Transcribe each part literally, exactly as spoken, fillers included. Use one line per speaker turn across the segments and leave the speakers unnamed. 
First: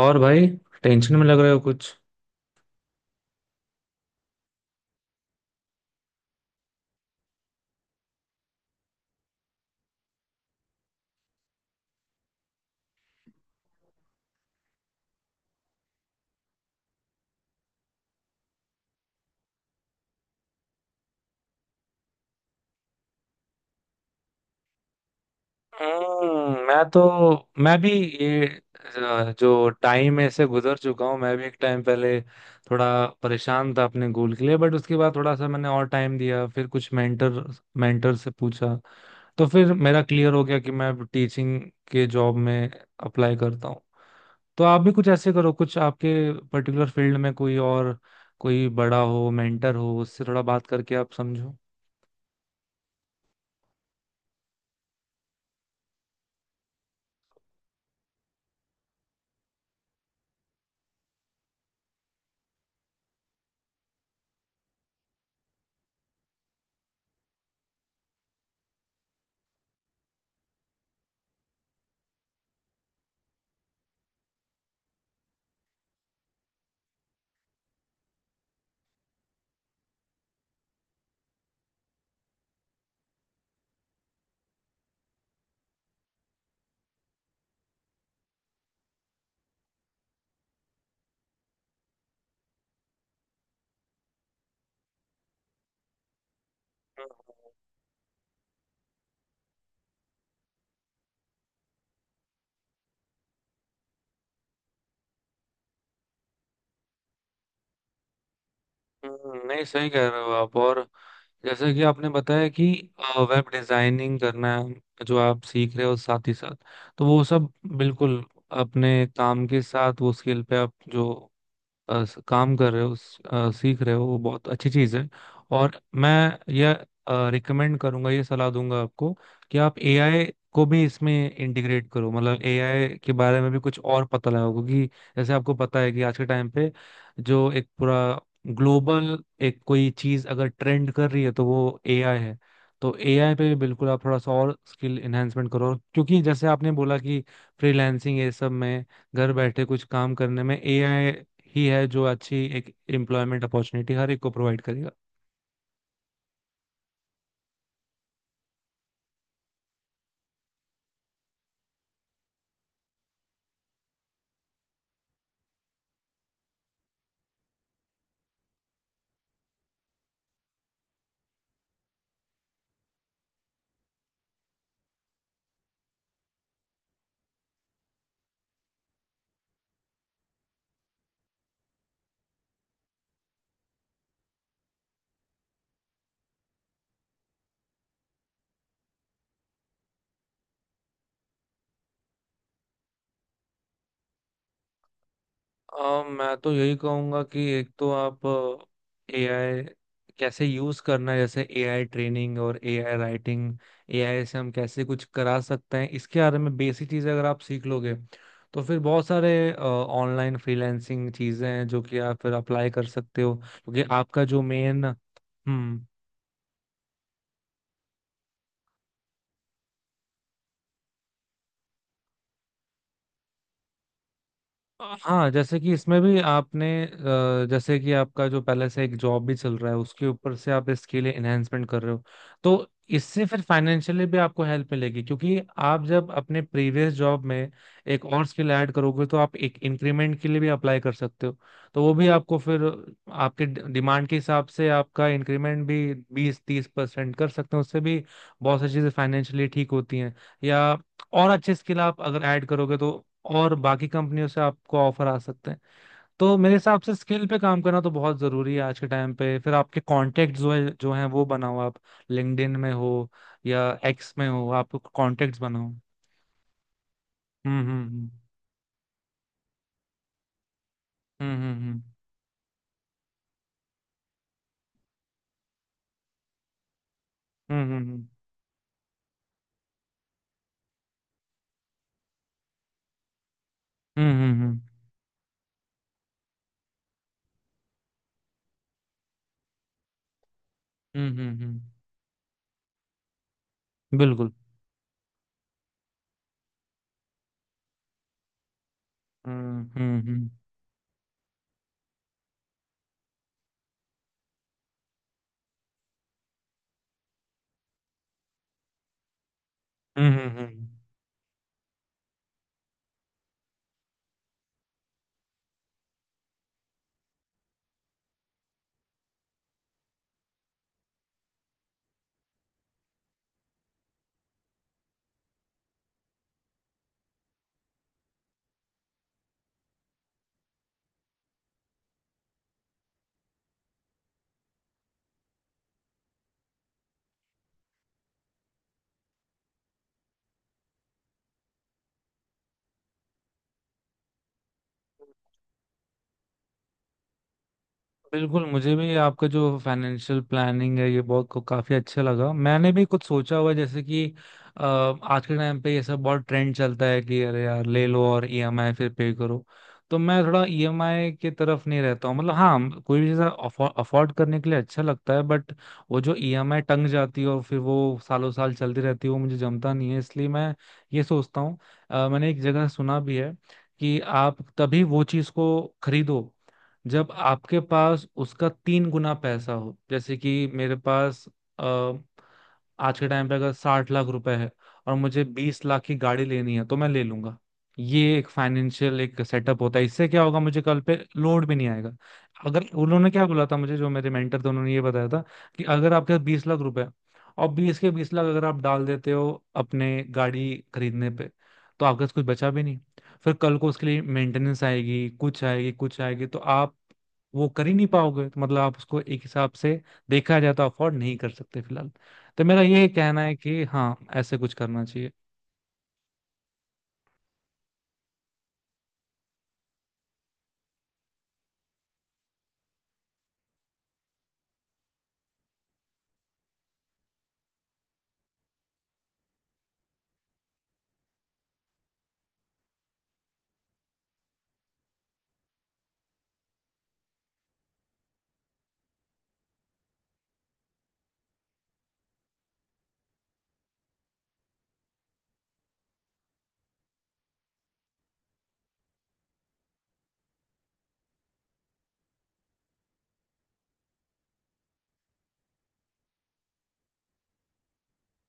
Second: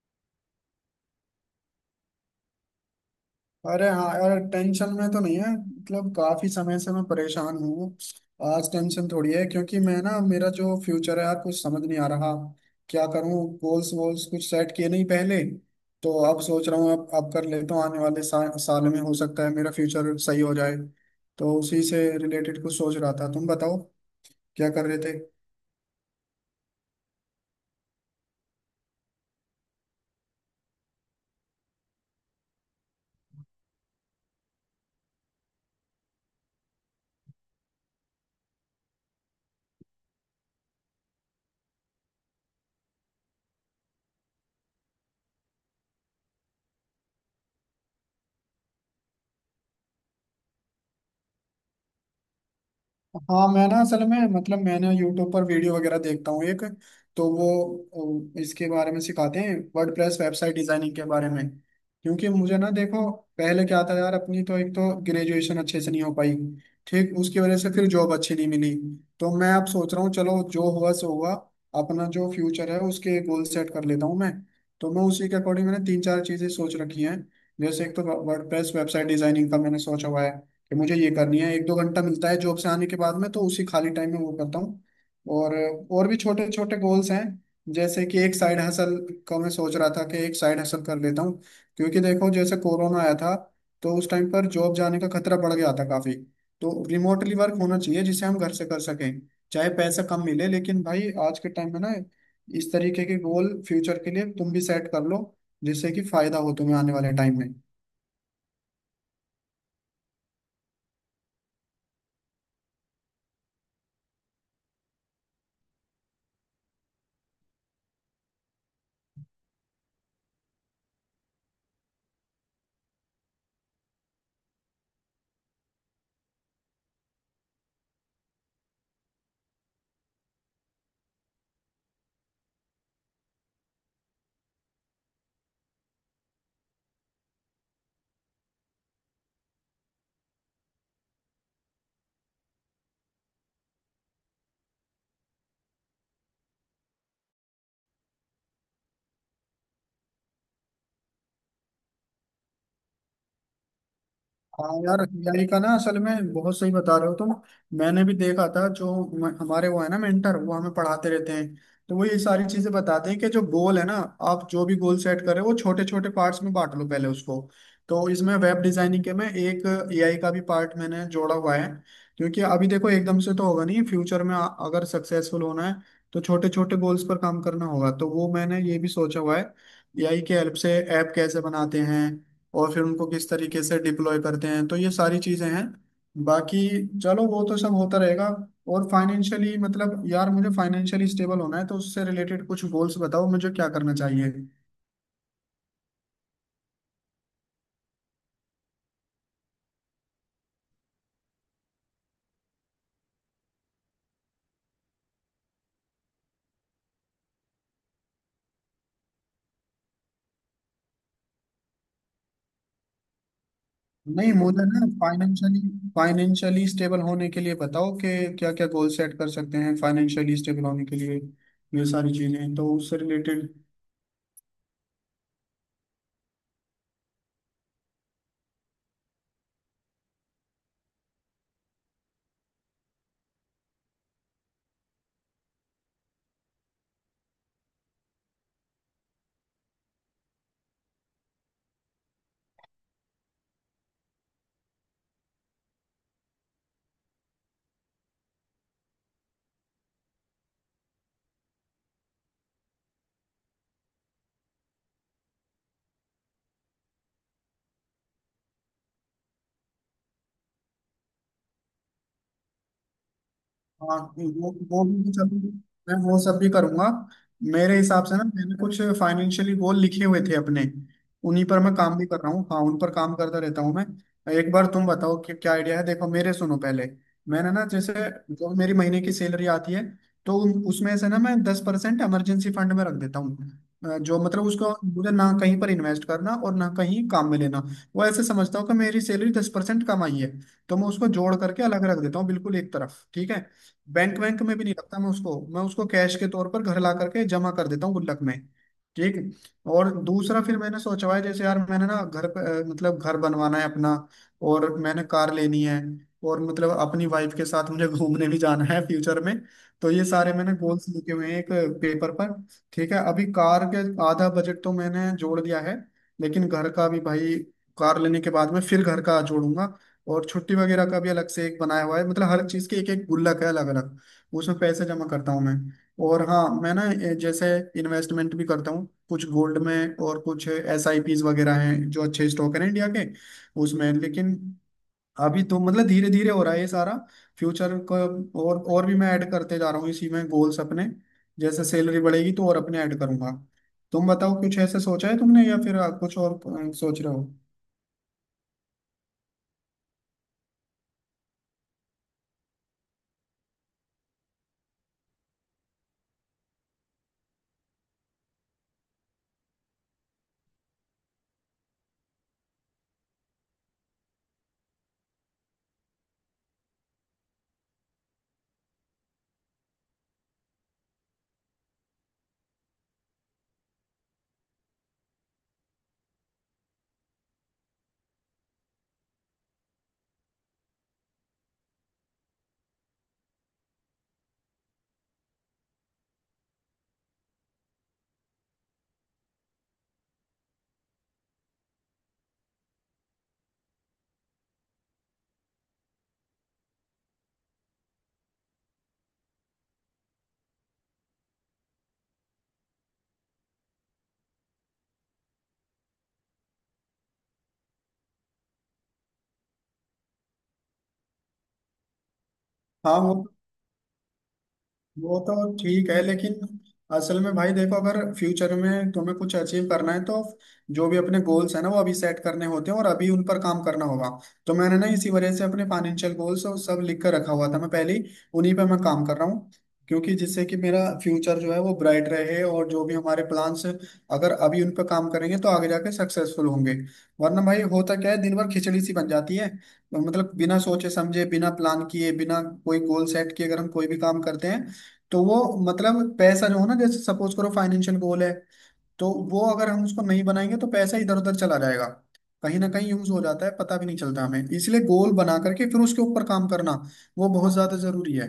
और भाई टेंशन में लग रहे हो कुछ।
अरे हाँ यार टेंशन में तो नहीं है। मतलब काफी समय से मैं परेशान हूँ। आज टेंशन थोड़ी है क्योंकि मैं ना मेरा जो फ्यूचर है यार कुछ समझ नहीं आ रहा। क्या करूँ, गोल्स वोल्स कुछ सेट किए नहीं पहले। तो अब सोच रहा हूँ, अब अब कर लेता हूँ। आने वाले सा, साल में हो सकता है मेरा फ्यूचर सही हो जाए। तो उसी से रिलेटेड कुछ सोच रहा था। तुम बताओ क्या कर रहे थे।
हम्म मैं तो मैं भी ये अ, जो टाइम ऐसे गुजर चुका हूँ। मैं भी एक टाइम पहले थोड़ा परेशान था अपने गोल के लिए, बट उसके बाद थोड़ा सा मैंने और टाइम दिया, फिर कुछ मेंटर मेंटर से पूछा, तो फिर मेरा क्लियर हो गया कि मैं टीचिंग के जॉब में अप्लाई करता हूँ। तो आप भी कुछ ऐसे करो, कुछ आपके पर्टिकुलर फील्ड में कोई और कोई बड़ा हो, मेंटर हो, उससे थोड़ा बात करके आप समझो।
हाँ, मैं ना असल में मतलब मैंने यूट्यूब पर वीडियो वगैरह देखता हूँ एक, तो वो अ, इसके बारे में सिखाते हैं, वर्डप्रेस वेबसाइट डिजाइनिंग के बारे में। क्योंकि मुझे ना देखो, पहले क्या था यार, अपनी तो एक तो ग्रेजुएशन अच्छे से नहीं हो पाई। ठीक, उसकी वजह से फिर जॉब अच्छी नहीं मिली। तो मैं अब सोच रहा हूँ चलो जो हुआ सो हुआ। अपना जो फ्यूचर है उसके गोल सेट कर लेता हूँ मैं। तो मैं उसी के अकॉर्डिंग मैंने तीन चार चीजें सोच रखी हैं। जैसे एक तो वर्डप्रेस वेबसाइट डिजाइनिंग का मैंने सोचा हुआ है कि मुझे ये करनी है। एक दो घंटा मिलता है जॉब से आने के बाद में, तो उसी खाली टाइम में वो करता हूँ। और और भी छोटे छोटे गोल्स हैं। जैसे कि एक साइड हसल का मैं सोच रहा था कि एक साइड हसल कर लेता हूँ। क्योंकि देखो जैसे कोरोना आया था, तो उस टाइम पर जॉब जाने का खतरा बढ़ गया था काफी। तो रिमोटली वर्क होना चाहिए जिसे हम घर से कर सकें। चाहे पैसा कम मिले, लेकिन भाई आज के टाइम में ना, इस तरीके के गोल फ्यूचर के लिए तुम भी सेट कर लो, जिससे कि फायदा हो तुम्हें आने वाले टाइम में।
हम्म, नहीं, सही कह रहे हो आप। और जैसे कि आपने बताया कि वेब डिजाइनिंग करना जो आप सीख रहे हो साथ ही साथ, तो वो सब बिल्कुल अपने काम के साथ वो स्किल पे आप जो अ, स- काम कर रहे हो स- अ, सीख रहे हो, वो बहुत अच्छी चीज़ है। और मैं यह रिकमेंड करूंगा, ये सलाह दूंगा आपको कि आप एआई को भी इसमें इंटीग्रेट करो, मतलब एआई के बारे में भी कुछ और पता लगाओ, क्योंकि जैसे आपको पता है कि आज के टाइम पे जो एक पूरा ग्लोबल एक कोई चीज़ अगर ट्रेंड कर रही है तो वो एआई है। तो एआई पे भी बिल्कुल आप थोड़ा सा और स्किल एनहेंसमेंट करो, क्योंकि जैसे आपने बोला कि फ्रीलांसिंग ये सब में, घर बैठे कुछ काम करने में एआई ही है जो अच्छी एक एम्प्लॉयमेंट अपॉर्चुनिटी हर एक को प्रोवाइड
हाँ
करेगा।
यार, हमारी का ना असल में बहुत सही बता रहे हो तुम। मैंने भी देखा था, जो म- हमारे वो है ना मेंटर, वो हमें पढ़ाते रहते हैं। तो वो ये सारी चीजें बताते हैं कि जो गोल है ना, आप जो भी गोल सेट करें वो छोटे छोटे पार्ट्स में बांट लो पहले उसको। तो इसमें वेब डिजाइनिंग के में एक एआई का भी पार्ट मैंने जोड़ा हुआ है। क्योंकि अभी देखो एकदम से तो होगा नहीं, फ्यूचर में आ- अगर सक्सेसफुल होना है तो छोटे छोटे गोल्स पर काम करना होगा। तो वो मैंने ये भी सोचा हुआ है एआई के हेल्प से ऐप कैसे बनाते हैं और फिर उनको किस तरीके से डिप्लॉय करते हैं। तो ये सारी चीजें हैं। बाकी चलो वो तो सब होता रहेगा। और फाइनेंशियली, मतलब यार मुझे फाइनेंशियली स्टेबल होना है, तो उससे रिलेटेड कुछ गोल्स बताओ मुझे, क्या करना चाहिए।
अ, मैं तो यही कहूंगा कि एक तो आप एआई कैसे यूज करना है, जैसे एआई ट्रेनिंग और एआई राइटिंग, एआई से हम कैसे कुछ करा सकते हैं, इसके बारे में बेसिक चीजें अगर आप सीख लोगे तो फिर बहुत सारे ऑनलाइन फ्रीलांसिंग चीजें हैं जो कि आप फिर अप्लाई कर सकते हो, क्योंकि आपका
नहीं
जो
मुझे
मेन।
ना फाइनेंशियली
हम्म।
फाइनेंशियली स्टेबल होने के लिए बताओ कि क्या क्या गोल सेट कर सकते हैं फाइनेंशियली स्टेबल होने के लिए, ये सारी चीजें तो उससे रिलेटेड।
हाँ, जैसे कि इसमें भी आपने, अ, जैसे कि आपका जो पहले से एक जॉब भी चल रहा है उसके ऊपर से आप इसके लिए एनहेंसमेंट कर रहे हो, तो इससे फिर फाइनेंशियली भी आपको हेल्प मिलेगी, क्योंकि आप जब अपने प्रीवियस जॉब में एक और स्किल ऐड करोगे तो आप एक इंक्रीमेंट के लिए भी अप्लाई कर सकते हो। तो वो भी आपको फिर आपके डिमांड के हिसाब से आपका इंक्रीमेंट भी बीस तीस परसेंट कर सकते हो, उससे भी बहुत सारी चीज़ें फाइनेंशियली ठीक होती हैं, या और अच्छे स्किल आप अगर ऐड करोगे तो और बाकी कंपनियों से आपको ऑफर आ सकते हैं। तो मेरे हिसाब से स्किल पे काम करना तो बहुत जरूरी है आज के टाइम पे। फिर आपके कॉन्टेक्ट जो है जो हैं वो बनाओ आप, लिंक्डइन में हो या
हाँ,
एक्स में हो,
वो
आप
वो भी सब,
कॉन्टेक्ट बनाओ।
मैं वो सब भी करूंगा।
हम्म,
मेरे हिसाब
हम्म,
से ना मैंने कुछ फाइनेंशियली गोल लिखे हुए थे अपने,
हम्म,
उन्हीं पर मैं
हम्म,
काम भी कर रहा हूँ। हाँ, उन पर काम करता रहता हूँ मैं। एक बार तुम बताओ कि क्या आइडिया है, देखो मेरे, सुनो पहले। मैंने ना
हम्म,
जैसे
हम्म,
जो मेरी महीने की सैलरी आती है, तो उन- उसमें से ना मैं दस परसेंट इमरजेंसी फंड में रख देता हूँ। अ,
हम्म,
जो
हम्म,
मतलब
हम्म,
उसको मुझे ना कहीं पर इन्वेस्ट करना और ना कहीं काम में लेना। वो ऐसे समझता हूँ कि मेरी सैलरी दस परसेंट कम आई है। तो मैं
हम्म,
उसको
हम्म, हम्म,
जोड़
हम्म, हम्म,
करके अलग रख देता हूँ, बिल्कुल एक तरफ। ठीक है। बैंक
बिल्कुल।
बैंक में भी नहीं रखता मैं उसको मैं उसको कैश के तौर पर घर ला करके जमा कर देता हूँ गुल्लक में। ठीक।
हम्म,
और
हम्म, हम्म,
दूसरा फिर मैंने सोचा हुआ है, जैसे यार मैंने ना घर पे, अ, मतलब घर बनवाना है अपना, और मैंने कार लेनी है, और मतलब अपनी वाइफ के साथ मुझे घूमने भी जाना है फ्यूचर में। तो ये
हम्म, हम्म,
सारे
हम्म,
मैंने
हम्म।
गोल्स लिखे हुए हैं एक पेपर पर। ठीक है। अभी कार के आधा बजट तो मैंने जोड़ दिया है, लेकिन घर का भी भाई कार लेने के बाद में फिर घर का जोड़ूंगा। और छुट्टी वगैरह का भी अलग से एक बनाया हुआ है। मतलब हर चीज़ के एक एक गुल्लक है अलग अलग, उसमें पैसे जमा करता हूँ मैं। और हाँ, मैं ना ए, जैसे इन्वेस्टमेंट भी करता हूँ, कुछ गोल्ड में और कुछ एस आई पीज वगैरह हैं जो अच्छे स्टॉक हैं इंडिया के, उसमें। लेकिन अभी तो मतलब धीरे धीरे हो रहा है ये सारा, फ्यूचर को। और और भी मैं ऐड करते जा रहा हूँ इसी में गोल्स अपने। जैसे सैलरी बढ़ेगी तो और अपने ऐड करूंगा। तुम बताओ कुछ ऐसे सोचा है तुमने, या फिर आ, कुछ और अ, सोच रहे हो।
बिल्कुल, मुझे भी आपका जो फाइनेंशियल प्लानिंग है ये बहुत को काफी अच्छा लगा। मैंने भी कुछ सोचा हुआ है, जैसे कि अ, आज के टाइम पे ये सब बहुत ट्रेंड चलता है कि अरे यार ले लो और ईएमआई फिर पे करो। तो मैं थोड़ा ईएमआई की तरफ नहीं रहता हूँ, मतलब हाँ कोई भी चीज़ अफोर्ड करने के लिए अच्छा लगता है, बट वो जो ईएमआई टंग जाती है और फिर वो सालों साल चलती रहती है वो मुझे जमता नहीं है, इसलिए मैं ये सोचता हूँ। अ, मैंने एक जगह सुना भी है कि आप तभी वो चीज़ को खरीदो जब आपके पास उसका तीन गुना पैसा हो। जैसे कि मेरे पास अ, आज के टाइम पे अगर साठ लाख रुपए है और मुझे बीस लाख की गाड़ी लेनी है, तो मैं ले लूंगा। ये एक फाइनेंशियल एक सेटअप होता है, इससे क्या होगा मुझे कल पे लोड भी नहीं आएगा। अगर उन्होंने क्या बोला था मुझे, जो मेरे मेंटर थे, उन्होंने ये बताया था कि अगर आपके पास बीस लाख रुपए हैं, और बीस के बीस लाख अगर आप डाल देते हो अपने गाड़ी खरीदने पे, तो आपके पास कुछ बचा भी, फिर कल को उसके लिए मेंटेनेंस आएगी, कुछ आएगी कुछ आएगी, तो आप वो कर ही नहीं पाओगे। तो मतलब आप उसको एक हिसाब से देखा जाए तो अफोर्ड नहीं कर सकते फिलहाल। तो मेरा ये
हाँ, वो
कहना है कि हाँ ऐसे कुछ करना चाहिए।
वो तो ठीक है लेकिन असल में भाई देखो, अगर फ्यूचर में तुम्हें कुछ अचीव करना है, तो जो भी अपने गोल्स है ना वो अभी सेट करने होते हैं और अभी उन पर काम करना होगा। तो मैंने ना इसी वजह से अपने फाइनेंशियल गोल्स और सब लिख कर रखा हुआ था मैं पहले ही, उन्हीं पर मैं काम कर रहा हूँ। क्योंकि जिससे कि मेरा फ्यूचर जो है वो ब्राइट रहे, और जो भी हमारे प्लान्स अगर अभी उन पर काम करेंगे तो आगे जाके सक्सेसफुल होंगे। वरना भाई होता क्या है दिन भर खिचड़ी सी बन जाती है। मतलब बिना सोचे समझे, बिना प्लान किए, बिना कोई गोल सेट किए अगर हम कोई भी काम करते हैं तो वो, मतलब पैसा जो है ना, जैसे सपोज करो फाइनेंशियल गोल है, तो वो अगर हम उसको नहीं बनाएंगे तो पैसा इधर उधर चला जाएगा, कहीं ना कहीं यूज हो जाता है, पता भी नहीं चलता हमें। इसलिए गोल बना करके फिर उसके ऊपर काम करना वो बहुत ज्यादा जरूरी है।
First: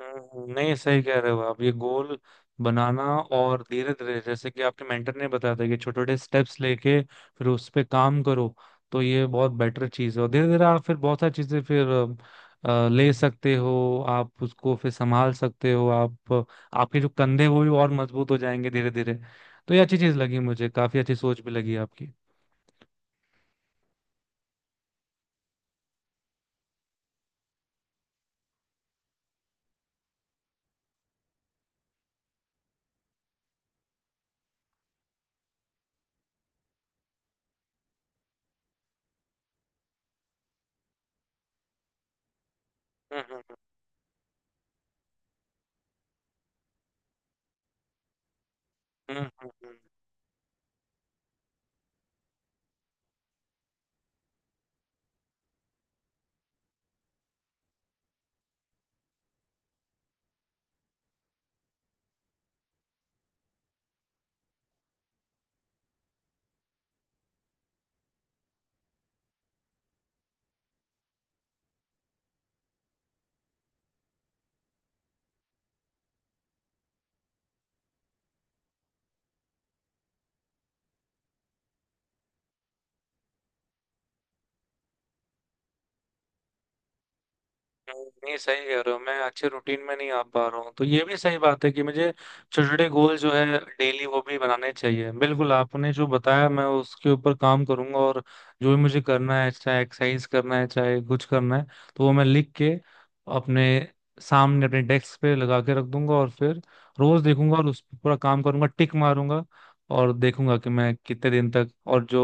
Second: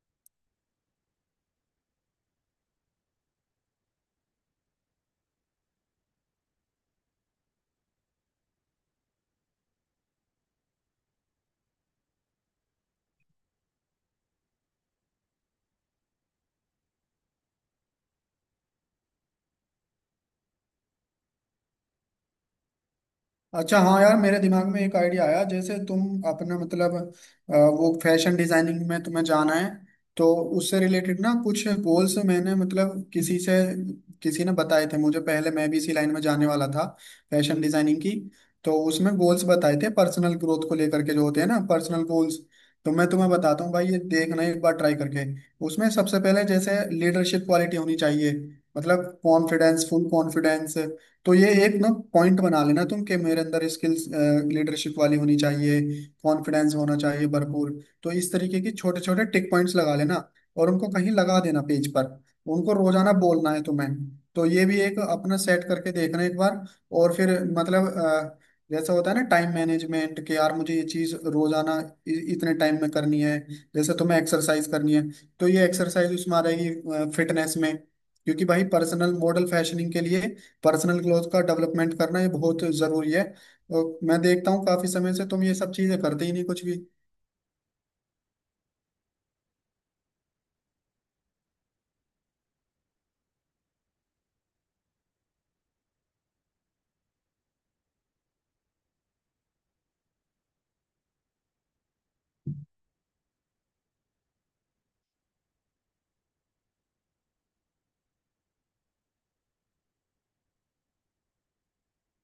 हम्म, नहीं, सही कह रहे हो आप, ये गोल बनाना और धीरे धीरे जैसे कि आपके मेंटर ने बताया था कि छोटे छोटे स्टेप्स लेके फिर उस पे काम करो, तो ये बहुत बेटर चीज़ है। और धीरे धीरे आप फिर बहुत सारी चीज़ें फिर अ, अ, ले सकते हो, आप उसको फिर संभाल सकते हो आप, आपके जो कंधे हैं, वो भी और मजबूत हो जाएंगे धीरे धीरे। तो ये अच्छी चीज़ लगी मुझे, काफ़ी अच्छी सोच भी लगी आपकी।
अच्छा हाँ यार, मेरे दिमाग में एक आइडिया आया। जैसे तुम अपना मतलब अ, वो फैशन डिजाइनिंग में तुम्हें जाना है, तो उससे रिलेटेड ना कुछ गोल्स मैंने मतलब किसी से किसी ने बताए थे मुझे पहले, मैं भी इसी लाइन में जाने वाला था, फैशन डिजाइनिंग की। तो उसमें गोल्स बताए थे पर्सनल ग्रोथ को लेकर के, जो होते हैं ना पर्सनल गोल्स, तो मैं
हम्म,
तुम्हें
हम्म,
बताता हूँ भाई, ये देखना एक बार ट्राई करके। उसमें सबसे पहले जैसे लीडरशिप क्वालिटी होनी चाहिए, मतलब
हम्म, हम्म, हम्म।
Confidence, full confidence. तो ये एक ना पॉइंट बना लेना तुम कि मेरे अंदर स्किल्स लीडरशिप वाली होनी चाहिए, कॉन्फिडेंस होना चाहिए भरपूर। तो इस तरीके की छोटे छोटे टिक पॉइंट्स लगा लेना और उनको कहीं लगा देना पेज पर, उनको रोजाना बोलना है तुम्हें। तो ये भी एक अपना सेट करके देखना एक बार। और फिर मतलब अ, जैसा होता है ना टाइम मैनेजमेंट, कि यार मुझे ये चीज रोजाना इ- इतने टाइम में करनी है। जैसे तुम्हें एक्सरसाइज करनी है, तो ये एक्सरसाइज उसमें आ रहेगी फिटनेस में। क्योंकि भाई पर्सनल मॉडल फैशनिंग के लिए पर्सनल ग्रोथ का डेवलपमेंट करना ये बहुत जरूरी है। और मैं देखता हूँ काफी समय से तुम ये सब चीजें करते ही नहीं कुछ भी।
नहीं, सही कह रहे हो, मैं अच्छे रूटीन में नहीं आ पा रहा हूँ। तो ये भी सही बात है कि मुझे छोटे छोटे गोल जो है, डेली, वो भी बनाने चाहिए। बिल्कुल, आपने जो बताया मैं उसके ऊपर काम करूंगा, और जो भी मुझे करना है, चाहे एक्सरसाइज करना है चाहे कुछ करना है, तो वो मैं लिख के अपने सामने अपने डेस्क पे लगा के रख दूंगा, और फिर रोज देखूंगा और उस पर पूरा काम करूंगा, टिक मारूंगा। और देखूंगा कि मैं कितने दिन तक, और जो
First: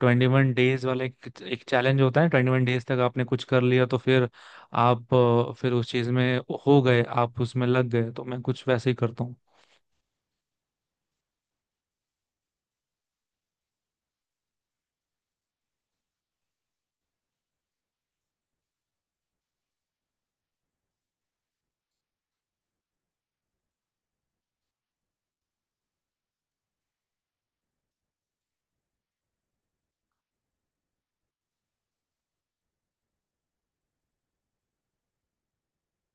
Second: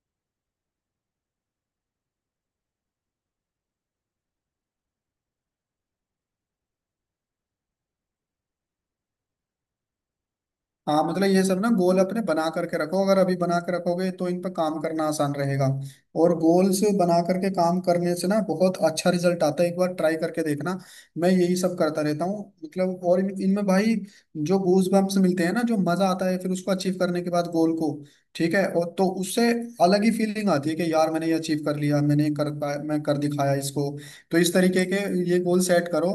ट्वेंटी वन डेज वाले एक एक चैलेंज होता है, ट्वेंटी वन डेज तक आपने कुछ कर लिया तो फिर आप अ, फिर उस चीज में हो गए, आप उसमें लग गए, तो मैं कुछ वैसे ही करता हूँ।
हाँ मतलब ये सब ना गोल अपने बना करके रखो, अगर अभी बना के रखोगे तो इन पर काम करना आसान रहेगा। और गोल्स बना करके काम करने से ना बहुत अच्छा रिजल्ट आता है, एक बार ट्राई करके देखना। मैं यही सब करता रहता हूँ मतलब। और इन- इनमें भाई जो गूज बम्प्स मिलते हैं ना, जो मजा आता है फिर उसको अचीव करने के बाद गोल को, ठीक है, और तो उससे अलग ही फीलिंग आती है कि यार मैंने ये अचीव कर लिया, मैंने कर पाया, मैं कर दिखाया इसको। तो इस तरीके के ये गोल सेट करो।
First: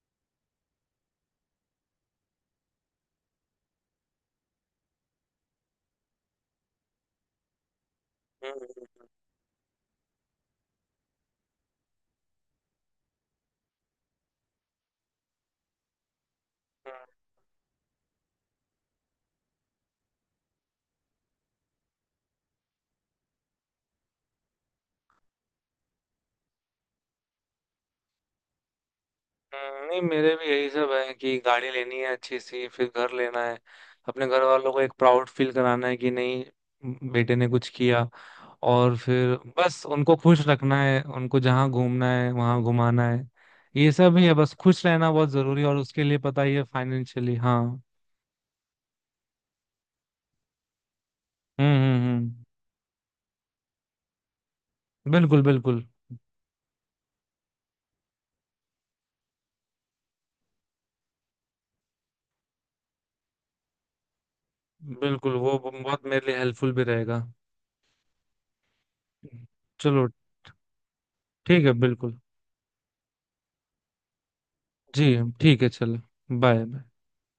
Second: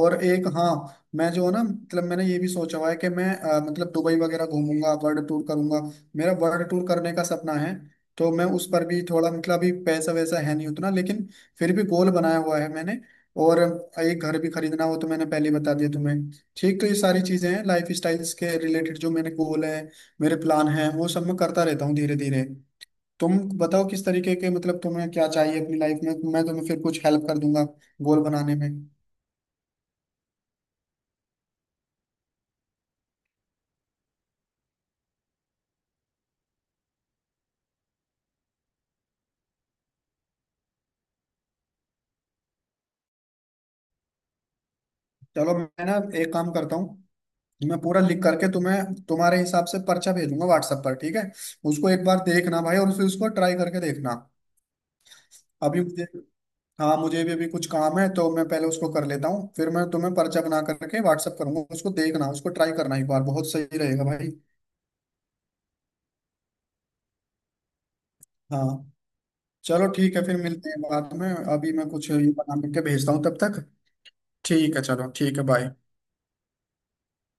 और एक हाँ, मैं जो है ना मतलब मैंने ये भी सोचा हुआ है कि मैं अ, मतलब दुबई वगैरह घूमूंगा, वर्ल्ड टूर करूंगा। मेरा वर्ल्ड टूर करने का सपना है। तो मैं
हम्म,
उस पर भी थोड़ा मतलब अभी पैसा वैसा है नहीं उतना, लेकिन फिर भी गोल बनाया हुआ है मैंने। और एक घर भी खरीदना हो, तो मैंने पहले ही बता दिया तुम्हें। ठीक, तो ये सारी चीजें हैं लाइफ स्टाइल्स के रिलेटेड, जो मेरे गोल है मेरे प्लान हैं वो सब मैं करता रहता हूँ धीरे धीरे। तुम बताओ किस तरीके के, मतलब तुम्हें क्या चाहिए अपनी लाइफ में, मैं तुम्हें फिर कुछ हेल्प कर दूंगा गोल बनाने में।
हम्म, नहीं, मेरे भी यही सब है कि गाड़ी लेनी है अच्छी सी, फिर घर लेना है, अपने घर वालों को एक प्राउड फील कराना है कि नहीं म, बेटे ने कुछ किया। और फिर बस उनको खुश रखना है, उनको जहाँ घूमना है वहाँ घुमाना है। ये सब ही है, बस खुश रहना बहुत
चलो
जरूरी है, और
मैं ना
उसके लिए
एक
पता
काम
ही है,
करता हूँ,
फाइनेंशियली
मैं
हाँ।
पूरा लिख करके तुम्हें तुम्हारे हिसाब से पर्चा भेजूंगा व्हाट्सएप पर, ठीक है।
हम्म,
उसको
हम्म,
एक बार
हम्म।
देखना भाई, और फिर उसको ट्राई करके देखना।
बिल्कुल,
अभी
बिल्कुल।
मुझे हाँ, मुझे भी अभी कुछ काम है, तो मैं पहले उसको कर लेता हूँ, फिर मैं तुम्हें पर्चा बना करके व्हाट्सएप करूंगा, उसको देखना, उसको ट्राई करना एक बार, बहुत सही रहेगा भाई।
बिल्कुल, वो बहुत मेरे लिए हेल्पफुल भी रहेगा।
हाँ, चलो
चलो,
ठीक है, फिर मिलते हैं बाद में।
ठीक
अभी
है,
मैं कुछ ये
बिल्कुल।
बना करके भेजता हूँ तब तक। ठीक है,
जी,
चलो ठीक है,
ठीक है,
बाय।
चलो, बाय।